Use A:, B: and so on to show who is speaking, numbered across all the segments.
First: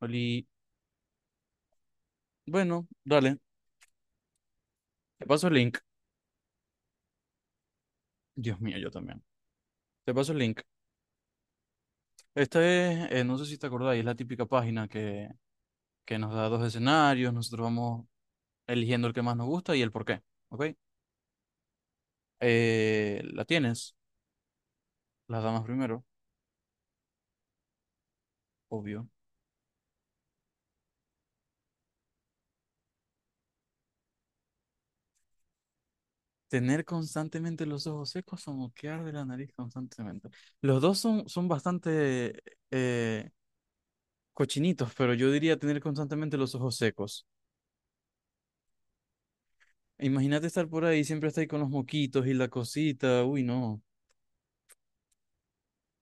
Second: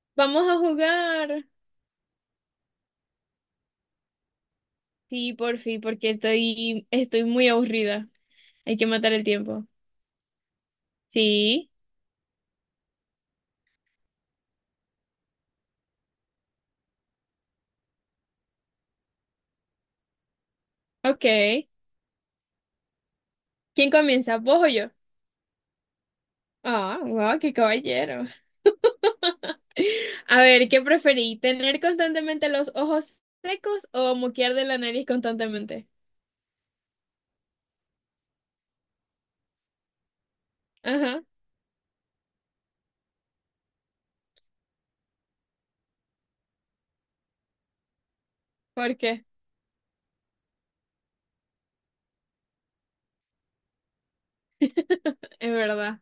A: Oli,
B: Vamos a jugar.
A: bueno, dale, te
B: Sí,
A: paso el
B: por
A: link.
B: fin, porque estoy muy aburrida.
A: Dios
B: Hay
A: mío,
B: que
A: yo
B: matar
A: también.
B: el tiempo.
A: Te paso el link.
B: Sí,
A: Esta es, no sé si te acordáis, es la típica página que nos da dos escenarios, nosotros vamos eligiendo el que más nos gusta y el por qué, ¿ok?
B: ok.
A: La
B: ¿Quién
A: tienes,
B: comienza? ¿Vos o yo?
A: las damas primero,
B: Ah, wow, qué caballero.
A: obvio.
B: A ver, ¿qué preferí? ¿Tener constantemente los ojos secos o moquear de la nariz constantemente?
A: Tener constantemente los ojos secos o moquear de la nariz constantemente. Los dos
B: Ajá,
A: son bastante eh, cochinitos, pero yo diría tener constantemente los ojos secos.
B: ¿por qué?
A: Imagínate estar por ahí, siempre estar ahí con los moquitos y la cosita. Uy, no.
B: Es verdad.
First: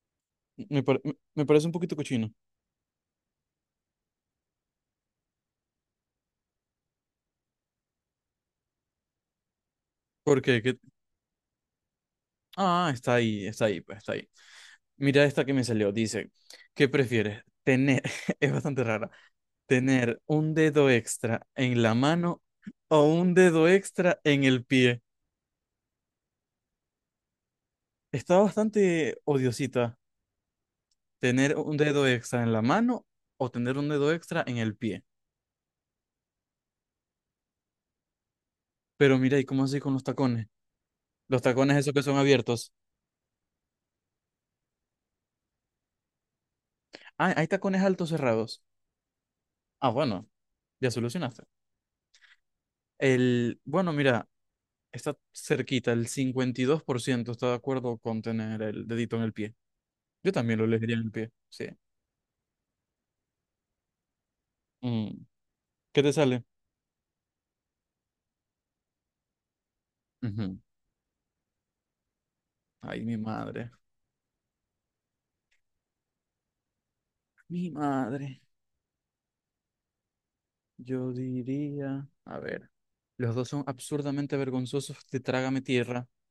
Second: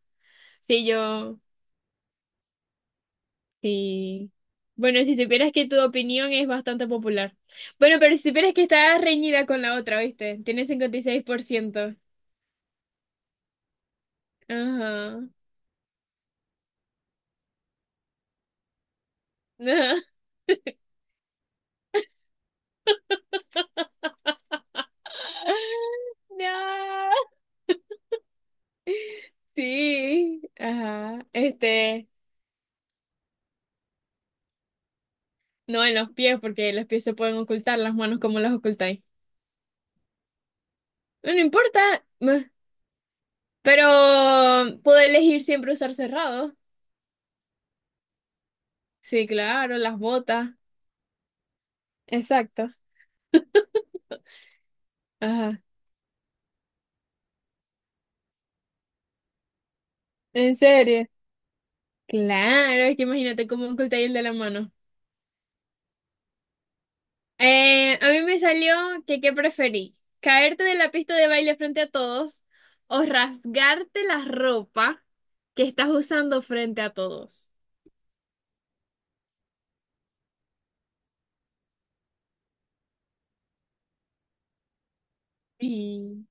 A: Me,
B: Sí,
A: pare- me
B: yo,
A: me parece un poquito cochino.
B: sí. Bueno, si supieras que tu opinión es bastante popular. Bueno, pero si supieras que está reñida con la otra, ¿viste?
A: ¿Por qué?
B: Tiene 56%.
A: Ah, está ahí, pues está ahí.
B: Ajá.
A: Mira esta que me salió. Dice, ¿qué prefieres? Tener, es bastante rara, tener un dedo extra en la mano o un dedo extra en el pie.
B: No,
A: Está bastante odiosita.
B: sí, ajá.
A: Tener un dedo
B: Este,
A: extra en la mano o tener un dedo extra en el pie.
B: no en los pies, porque los pies se pueden ocultar, las manos como las ocultáis.
A: Pero mira, ¿y cómo así con los tacones?
B: No, no
A: Los tacones
B: importa,
A: esos que son
B: meh,
A: abiertos.
B: pero puedo elegir siempre usar cerrado.
A: Ah, hay tacones altos cerrados.
B: Sí, claro,
A: Ah,
B: las
A: bueno,
B: botas.
A: ya solucionaste.
B: Exacto.
A: Bueno, mira, está
B: Ajá.
A: cerquita, el 52% está de acuerdo con tener el dedito en el pie. Yo
B: ¿En
A: también lo elegiría en
B: serio?
A: el pie, sí.
B: Claro, es que imagínate cómo ocultáis el de la mano.
A: Mm, ¿Qué te sale?
B: A mí me salió que qué preferí,
A: Ujú.
B: caerte de la pista de baile frente a todos
A: Ay,
B: o
A: mi madre.
B: rasgarte la ropa que estás usando frente a todos.
A: Mi madre. Yo diría, a ver, los dos son absurdamente vergonzosos de Trágame Tierra,
B: Sí,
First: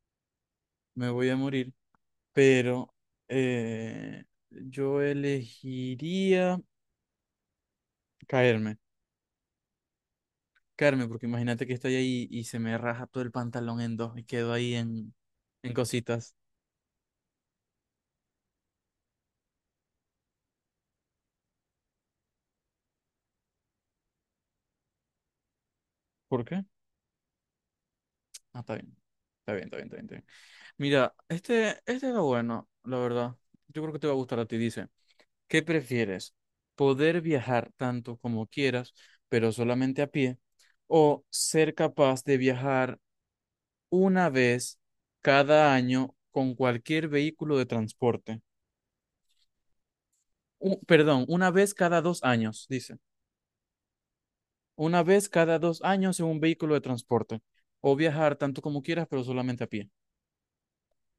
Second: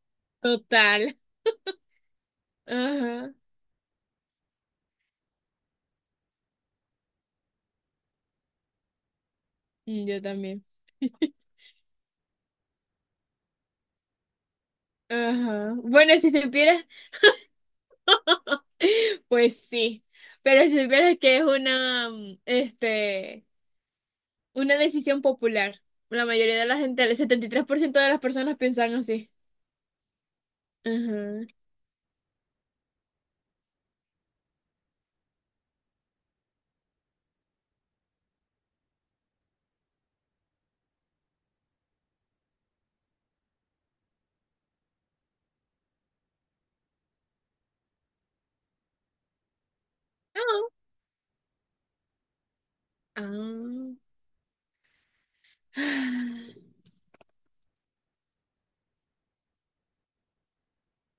A: me
B: total.
A: voy a morir, pero
B: Ajá.
A: eh, yo elegiría caerme.
B: Mm, yo también.
A: Carmen, porque imagínate que estoy ahí y se me raja todo el pantalón en dos y quedo ahí en
B: Ajá. Bueno, si
A: cositas.
B: supieras, pues sí. Pero si supieras que es una decisión popular. La
A: ¿Por
B: mayoría
A: qué?
B: de la gente, el 73% de las personas
A: Ah, está
B: piensan
A: bien.
B: así.
A: Está bien, está bien, está bien, está bien. Mira,
B: Ajá.
A: este era bueno, la verdad. Yo creo que te va a gustar a ti. Dice, ¿qué prefieres? ¿Poder viajar tanto como quieras, pero solamente a pie? ¿O ser capaz de viajar una vez cada año con cualquier vehículo de transporte?
B: No.
A: Perdón, una vez cada 2 años, dice.
B: Ah.
A: Una vez cada dos años en un vehículo de transporte. O viajar tanto como quieras, pero solamente a pie.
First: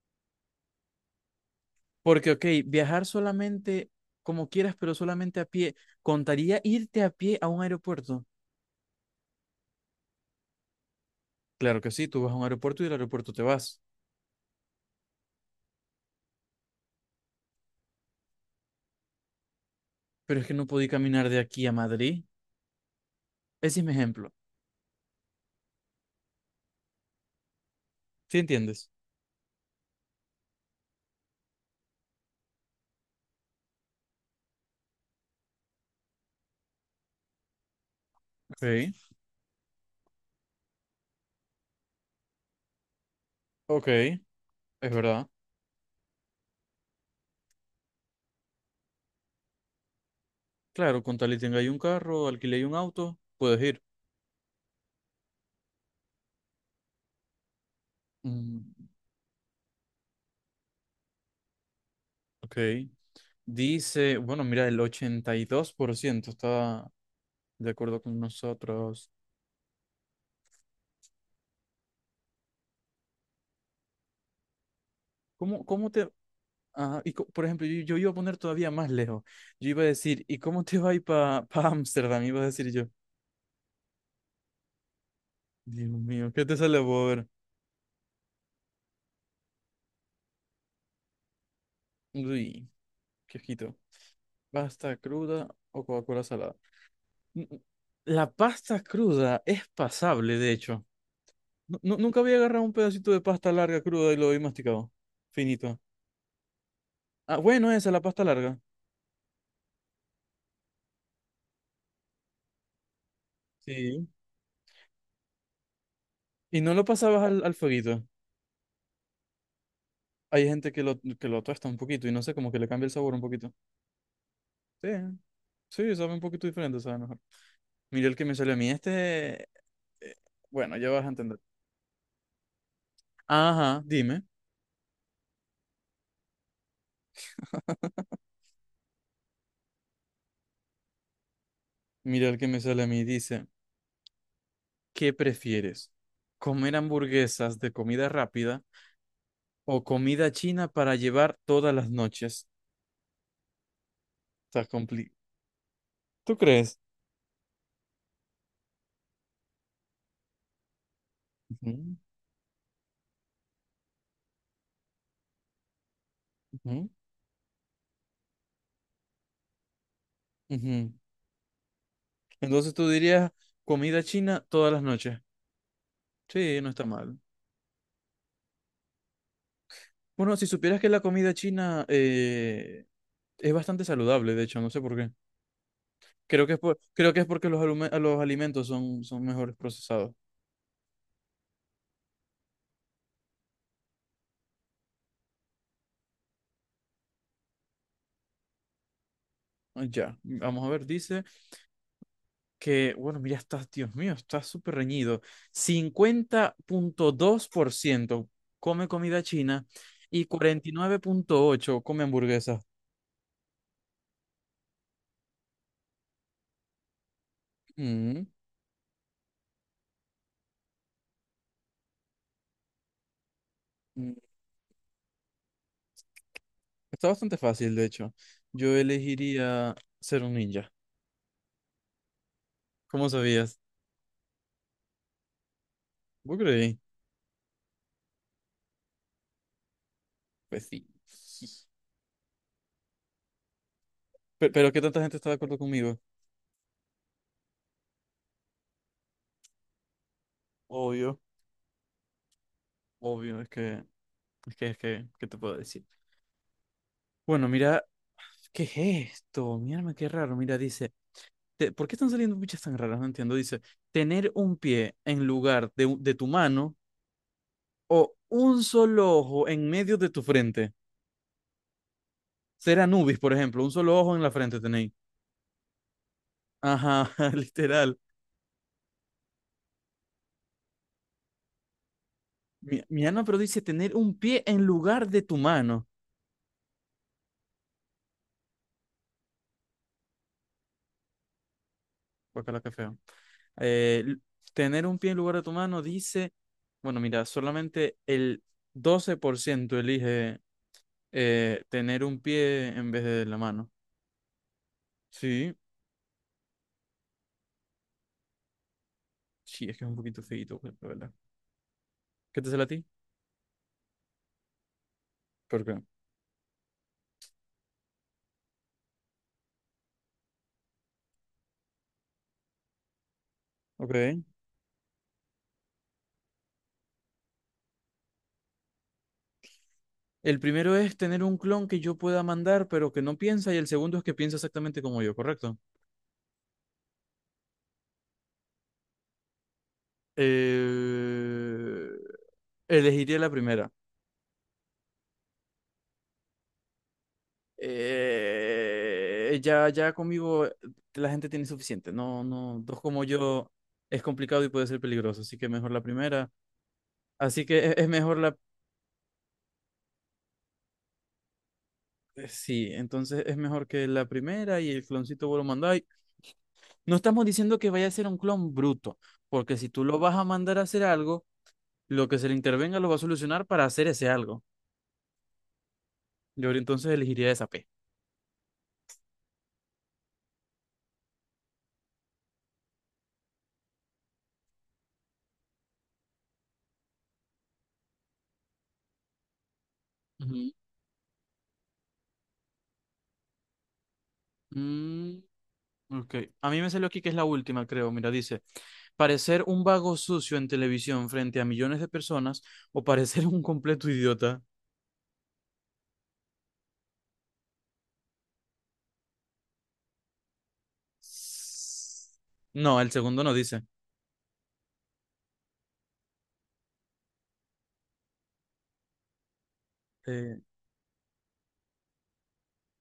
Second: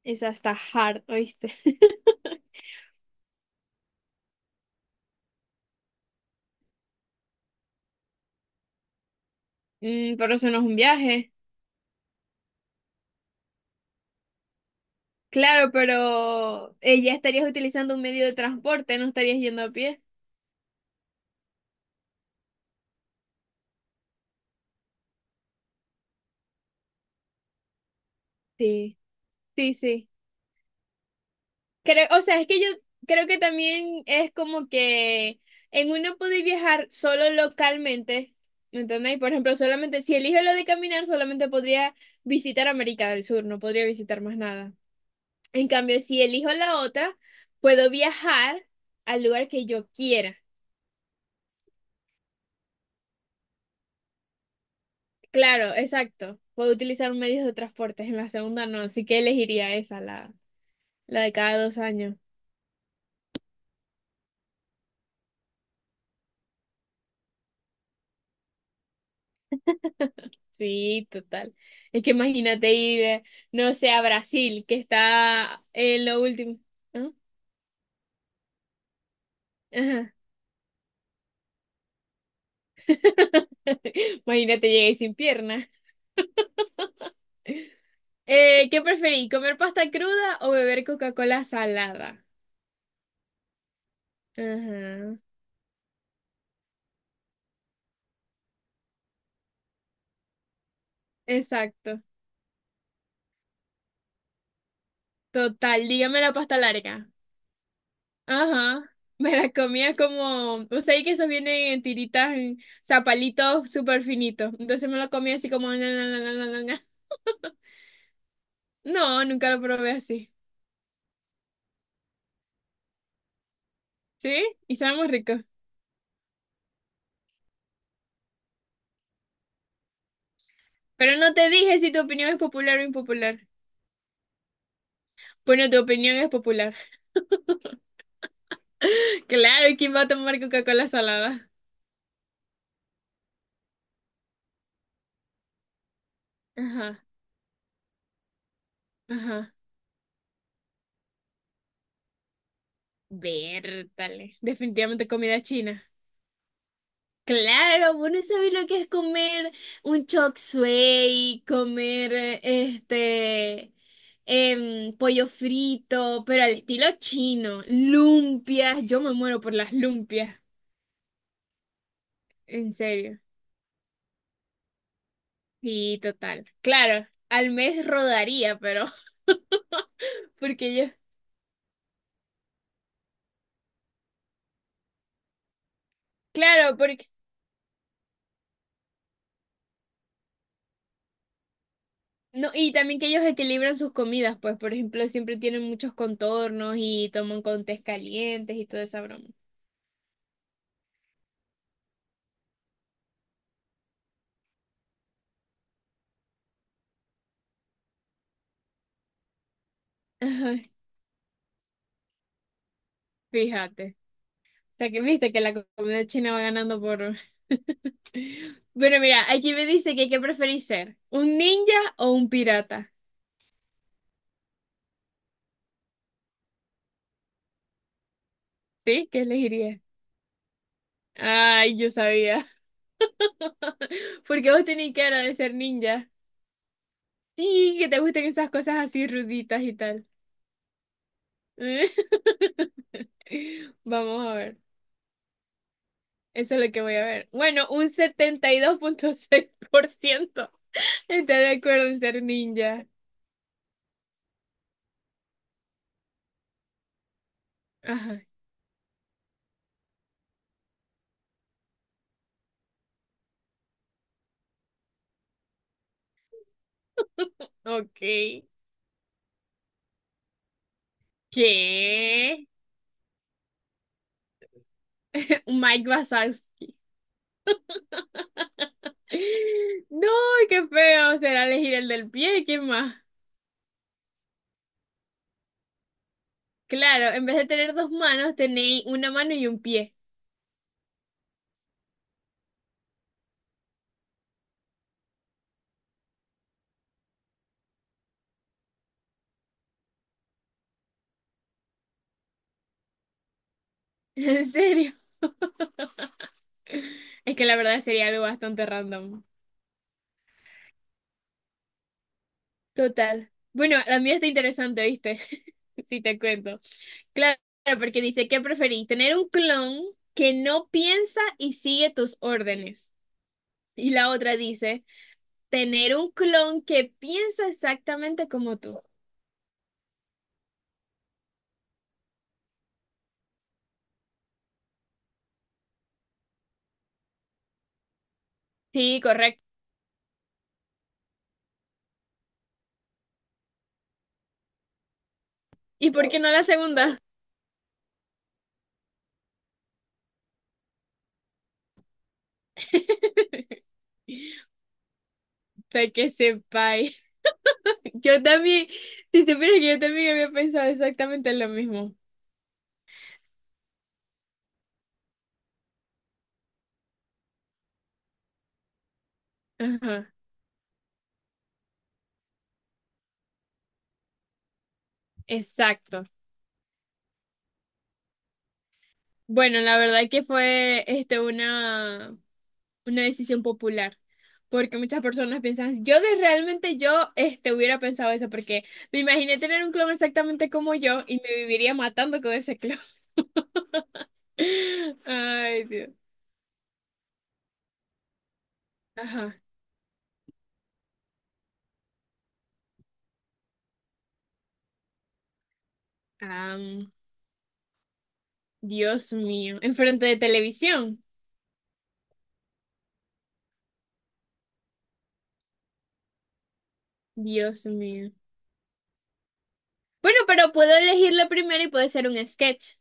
B: Esa está hard, ¿oíste?
A: Porque, ok, viajar solamente como quieras, pero solamente a pie, ¿contaría irte a pie a un aeropuerto?
B: Mm, pero eso no es un viaje.
A: Claro que sí, tú vas a un aeropuerto y del aeropuerto te vas.
B: Claro, pero ya estarías utilizando un medio de transporte, no estarías yendo a pie.
A: Pero es que no podí caminar de aquí a Madrid. Ese es mi ejemplo. ¿Sí entiendes?
B: Sí, sí, sí. Creo, o sea, es que yo creo que también es como que en uno puede viajar solo localmente, ¿me
A: Sí.
B: entendéis? Por ejemplo, solamente, si elijo lo de caminar, solamente podría visitar América del Sur, no podría
A: Ok, es
B: visitar más nada.
A: verdad.
B: En cambio, si elijo la otra, puedo viajar al lugar que yo quiera.
A: Claro, con tal y tenga ahí un carro, alquile ahí un auto, puedes ir.
B: Claro, exacto. Puedo utilizar medios de transporte, en la
A: Mm,
B: segunda no, así que elegiría esa, la de cada 2 años.
A: ok. Dice, bueno, mira, el 82% está de acuerdo con nosotros.
B: Sí, total. Es que imagínate ir, no sé, a Brasil, que está
A: ¿Cómo, cómo
B: en
A: te...
B: lo último.
A: ah,
B: ¿Ah?
A: y por ejemplo, yo iba a poner todavía más lejos. Yo iba a
B: Ajá.
A: decir, ¿y cómo te va a ir para Ámsterdam? Iba a decir yo.
B: Imagínate llegué sin pierna.
A: Dios mío, ¿qué te sale, Bober?
B: ¿Qué preferí? ¿Comer pasta cruda o beber Coca-Cola salada?
A: Uy, qué ojito. ¿Pasta
B: Ajá,
A: cruda o Coca-Cola salada? N- n- La pasta cruda es pasable, de hecho. Nu- nu-
B: exacto.
A: nunca había agarrado un pedacito de pasta larga cruda y lo había masticado. Finito.
B: Total, dígame la pasta larga.
A: Ah, bueno, esa, la pasta larga.
B: Ajá, me la comía como, o sea, y que esos vienen en tiritas, en zapalitos súper
A: Sí.
B: finitos. Entonces me lo comía así como, na, na, na, na,
A: Y
B: na,
A: no lo
B: na.
A: pasabas al fueguito.
B: No, nunca lo probé así.
A: Hay gente que lo tuesta un poquito y no sé, como que le cambia el sabor un poquito.
B: ¿Sí? Y
A: Sí,
B: sabe muy rico.
A: sí, sabe un poquito diferente, sabe mejor. Mira el que me sale a mí. Este, eh, bueno, ya vas a
B: Pero no
A: entender.
B: te dije si tu opinión es popular o impopular.
A: Ajá, dime.
B: Bueno, tu opinión es popular. Claro, ¿y quién va a tomar Coca-Cola salada?
A: Mira el que me sale a mí. Dice, ¿qué prefieres? ¿Comer
B: Ajá,
A: hamburguesas de comida rápida
B: ajá.
A: o comida china para llevar todas las noches?
B: Vértale.
A: Está
B: Definitivamente
A: complicado.
B: comida china.
A: ¿Tú crees?
B: Claro, bueno, ¿sabes lo que es comer un chop suey,
A: Ujú,
B: comer pollo frito, pero al estilo
A: ujú,
B: chino, lumpias, yo me muero por las lumpias,
A: ujú.
B: en
A: Entonces tú
B: serio.
A: dirías comida china todas las noches.
B: Sí, total.
A: Sí, no está
B: Claro,
A: mal.
B: al mes rodaría, pero
A: Bueno, si
B: porque
A: supieras que
B: ellos,
A: la comida china es bastante saludable, de hecho, no sé por qué. Creo que es
B: claro,
A: por-
B: porque
A: creo que es porque los alimentos son mejores procesados.
B: no, y también que ellos equilibran sus comidas, pues, por ejemplo, siempre tienen muchos contornos y toman con tés calientes y toda esa broma.
A: Ah, ya, vamos a ver, dice que, bueno, mira, está, Dios mío, está súper reñido. 50.2% come comida china y
B: Ajá,
A: 49.8% come hamburguesas.
B: fíjate. Sea, que viste que la comunidad china va ganando por...
A: Mm,
B: Bueno, mira, aquí me dice que qué preferís ser, un ninja o un pirata.
A: mm. Está bastante fácil, de hecho. Yo
B: ¿Sí? ¿Qué
A: elegiría
B: elegirías?
A: ser un ninja.
B: Ay, yo sabía.
A: ¿Cómo sabías?
B: Porque vos tenés cara de ser ninja.
A: ¿Vos creí?
B: Sí, que te gusten esas cosas así ruditas y tal.
A: Pues sí.
B: Vamos a
A: Pero,
B: ver.
A: pero ¿qué tanta gente está de acuerdo conmigo?
B: Eso es lo que voy a ver. Bueno, un 72.6%
A: Obvio,
B: está de acuerdo en ser ninja.
A: obvio, es que, ¿qué te puedo decir? Bueno, mira,
B: Ajá.
A: ¿qué es esto? Mírame, qué raro. Mira, dice, ¿por qué están saliendo bichas tan raras? No entiendo. Dice, tener un pie en lugar de tu mano o
B: Ok.
A: un solo ojo en medio de tu frente.
B: ¿Qué?
A: Ser Anubis, por ejemplo, un solo ojo en la frente tenéis.
B: Mike Wazowski.
A: Ajá, literal.
B: No, qué feo será elegir el del pie, ¿qué
A: Mi,
B: más?
A: mi Ana, pero dice tener un pie en lugar de tu mano.
B: Claro, en vez de tener dos manos, tenéis una mano y un pie.
A: Guacala, qué feo. Eh, l- Tener un pie en lugar de tu mano dice, bueno, mira, solamente el 12% elige tener un pie en vez de la mano.
B: En serio.
A: Sí,
B: Es que la verdad sería algo bastante random.
A: sí, es que es un poquito feíto, pues, la verdad. ¿Qué te sale a ti?
B: Total. Bueno, la mía está interesante, ¿viste?
A: ¿Por qué?
B: Si te cuento. Claro, porque dice, ¿qué preferís? ¿Tener un clon que no piensa y sigue tus órdenes? Y la
A: Ok.
B: otra dice, tener un clon que piensa exactamente como tú.
A: El primero es tener un clon que yo pueda mandar, pero que no piensa, y el segundo es que piensa exactamente como yo, ¿correcto?
B: Sí,
A: Eh, Elegiría la primera.
B: ¿y por qué no la segunda?
A: Ya conmigo la gente tiene suficiente. No, no, dos como yo es complicado y puede ser peligroso, así que mejor la
B: Para que
A: primera.
B: sepáis.
A: Así que es mejor
B: Yo
A: la.
B: también, si supieras que yo también había pensado exactamente lo mismo.
A: Sí, entonces es mejor que la primera y el cloncito vos lo mandáis. No estamos diciendo que vaya a ser un clon bruto, porque si tú lo
B: Ajá,
A: vas a mandar a hacer algo, lo que se le intervenga lo va a solucionar para hacer ese algo.
B: exacto.
A: Yo entonces elegiría esa P.
B: Bueno, la verdad que fue una decisión popular, porque muchas personas piensan, yo de realmente yo este, hubiera pensado eso, porque me imaginé tener un clon exactamente
A: Ujú.
B: como yo y me viviría matando con ese clon.
A: Mm,
B: Ay, Dios.
A: ok. A mí me salió aquí que es la última, creo. Mira, dice,
B: Ajá.
A: parecer un vago sucio en televisión frente a millones de personas o parecer un completo idiota.
B: Dios mío, enfrente de televisión.
A: No, el segundo no dice.
B: Dios mío. Bueno,
A: Eh,
B: pero puedo elegir la primera y puede ser un sketch.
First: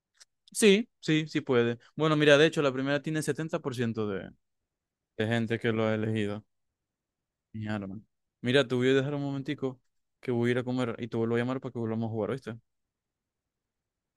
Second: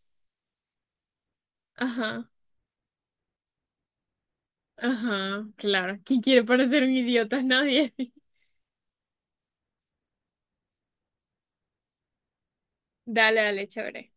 A: sí, sí, sí puede. Bueno,
B: Ajá,
A: mira, de hecho, la primera tiene 70% de
B: ajá,
A: gente que lo ha
B: claro. ¿Quién quiere
A: elegido.
B: parecer un idiota?
A: Mi
B: Nadie.
A: arma. Mira, te voy a dejar un momentico que voy a ir a comer y te vuelvo a llamar para que volvamos a jugar, ¿oíste?
B: Dale, dale, chévere.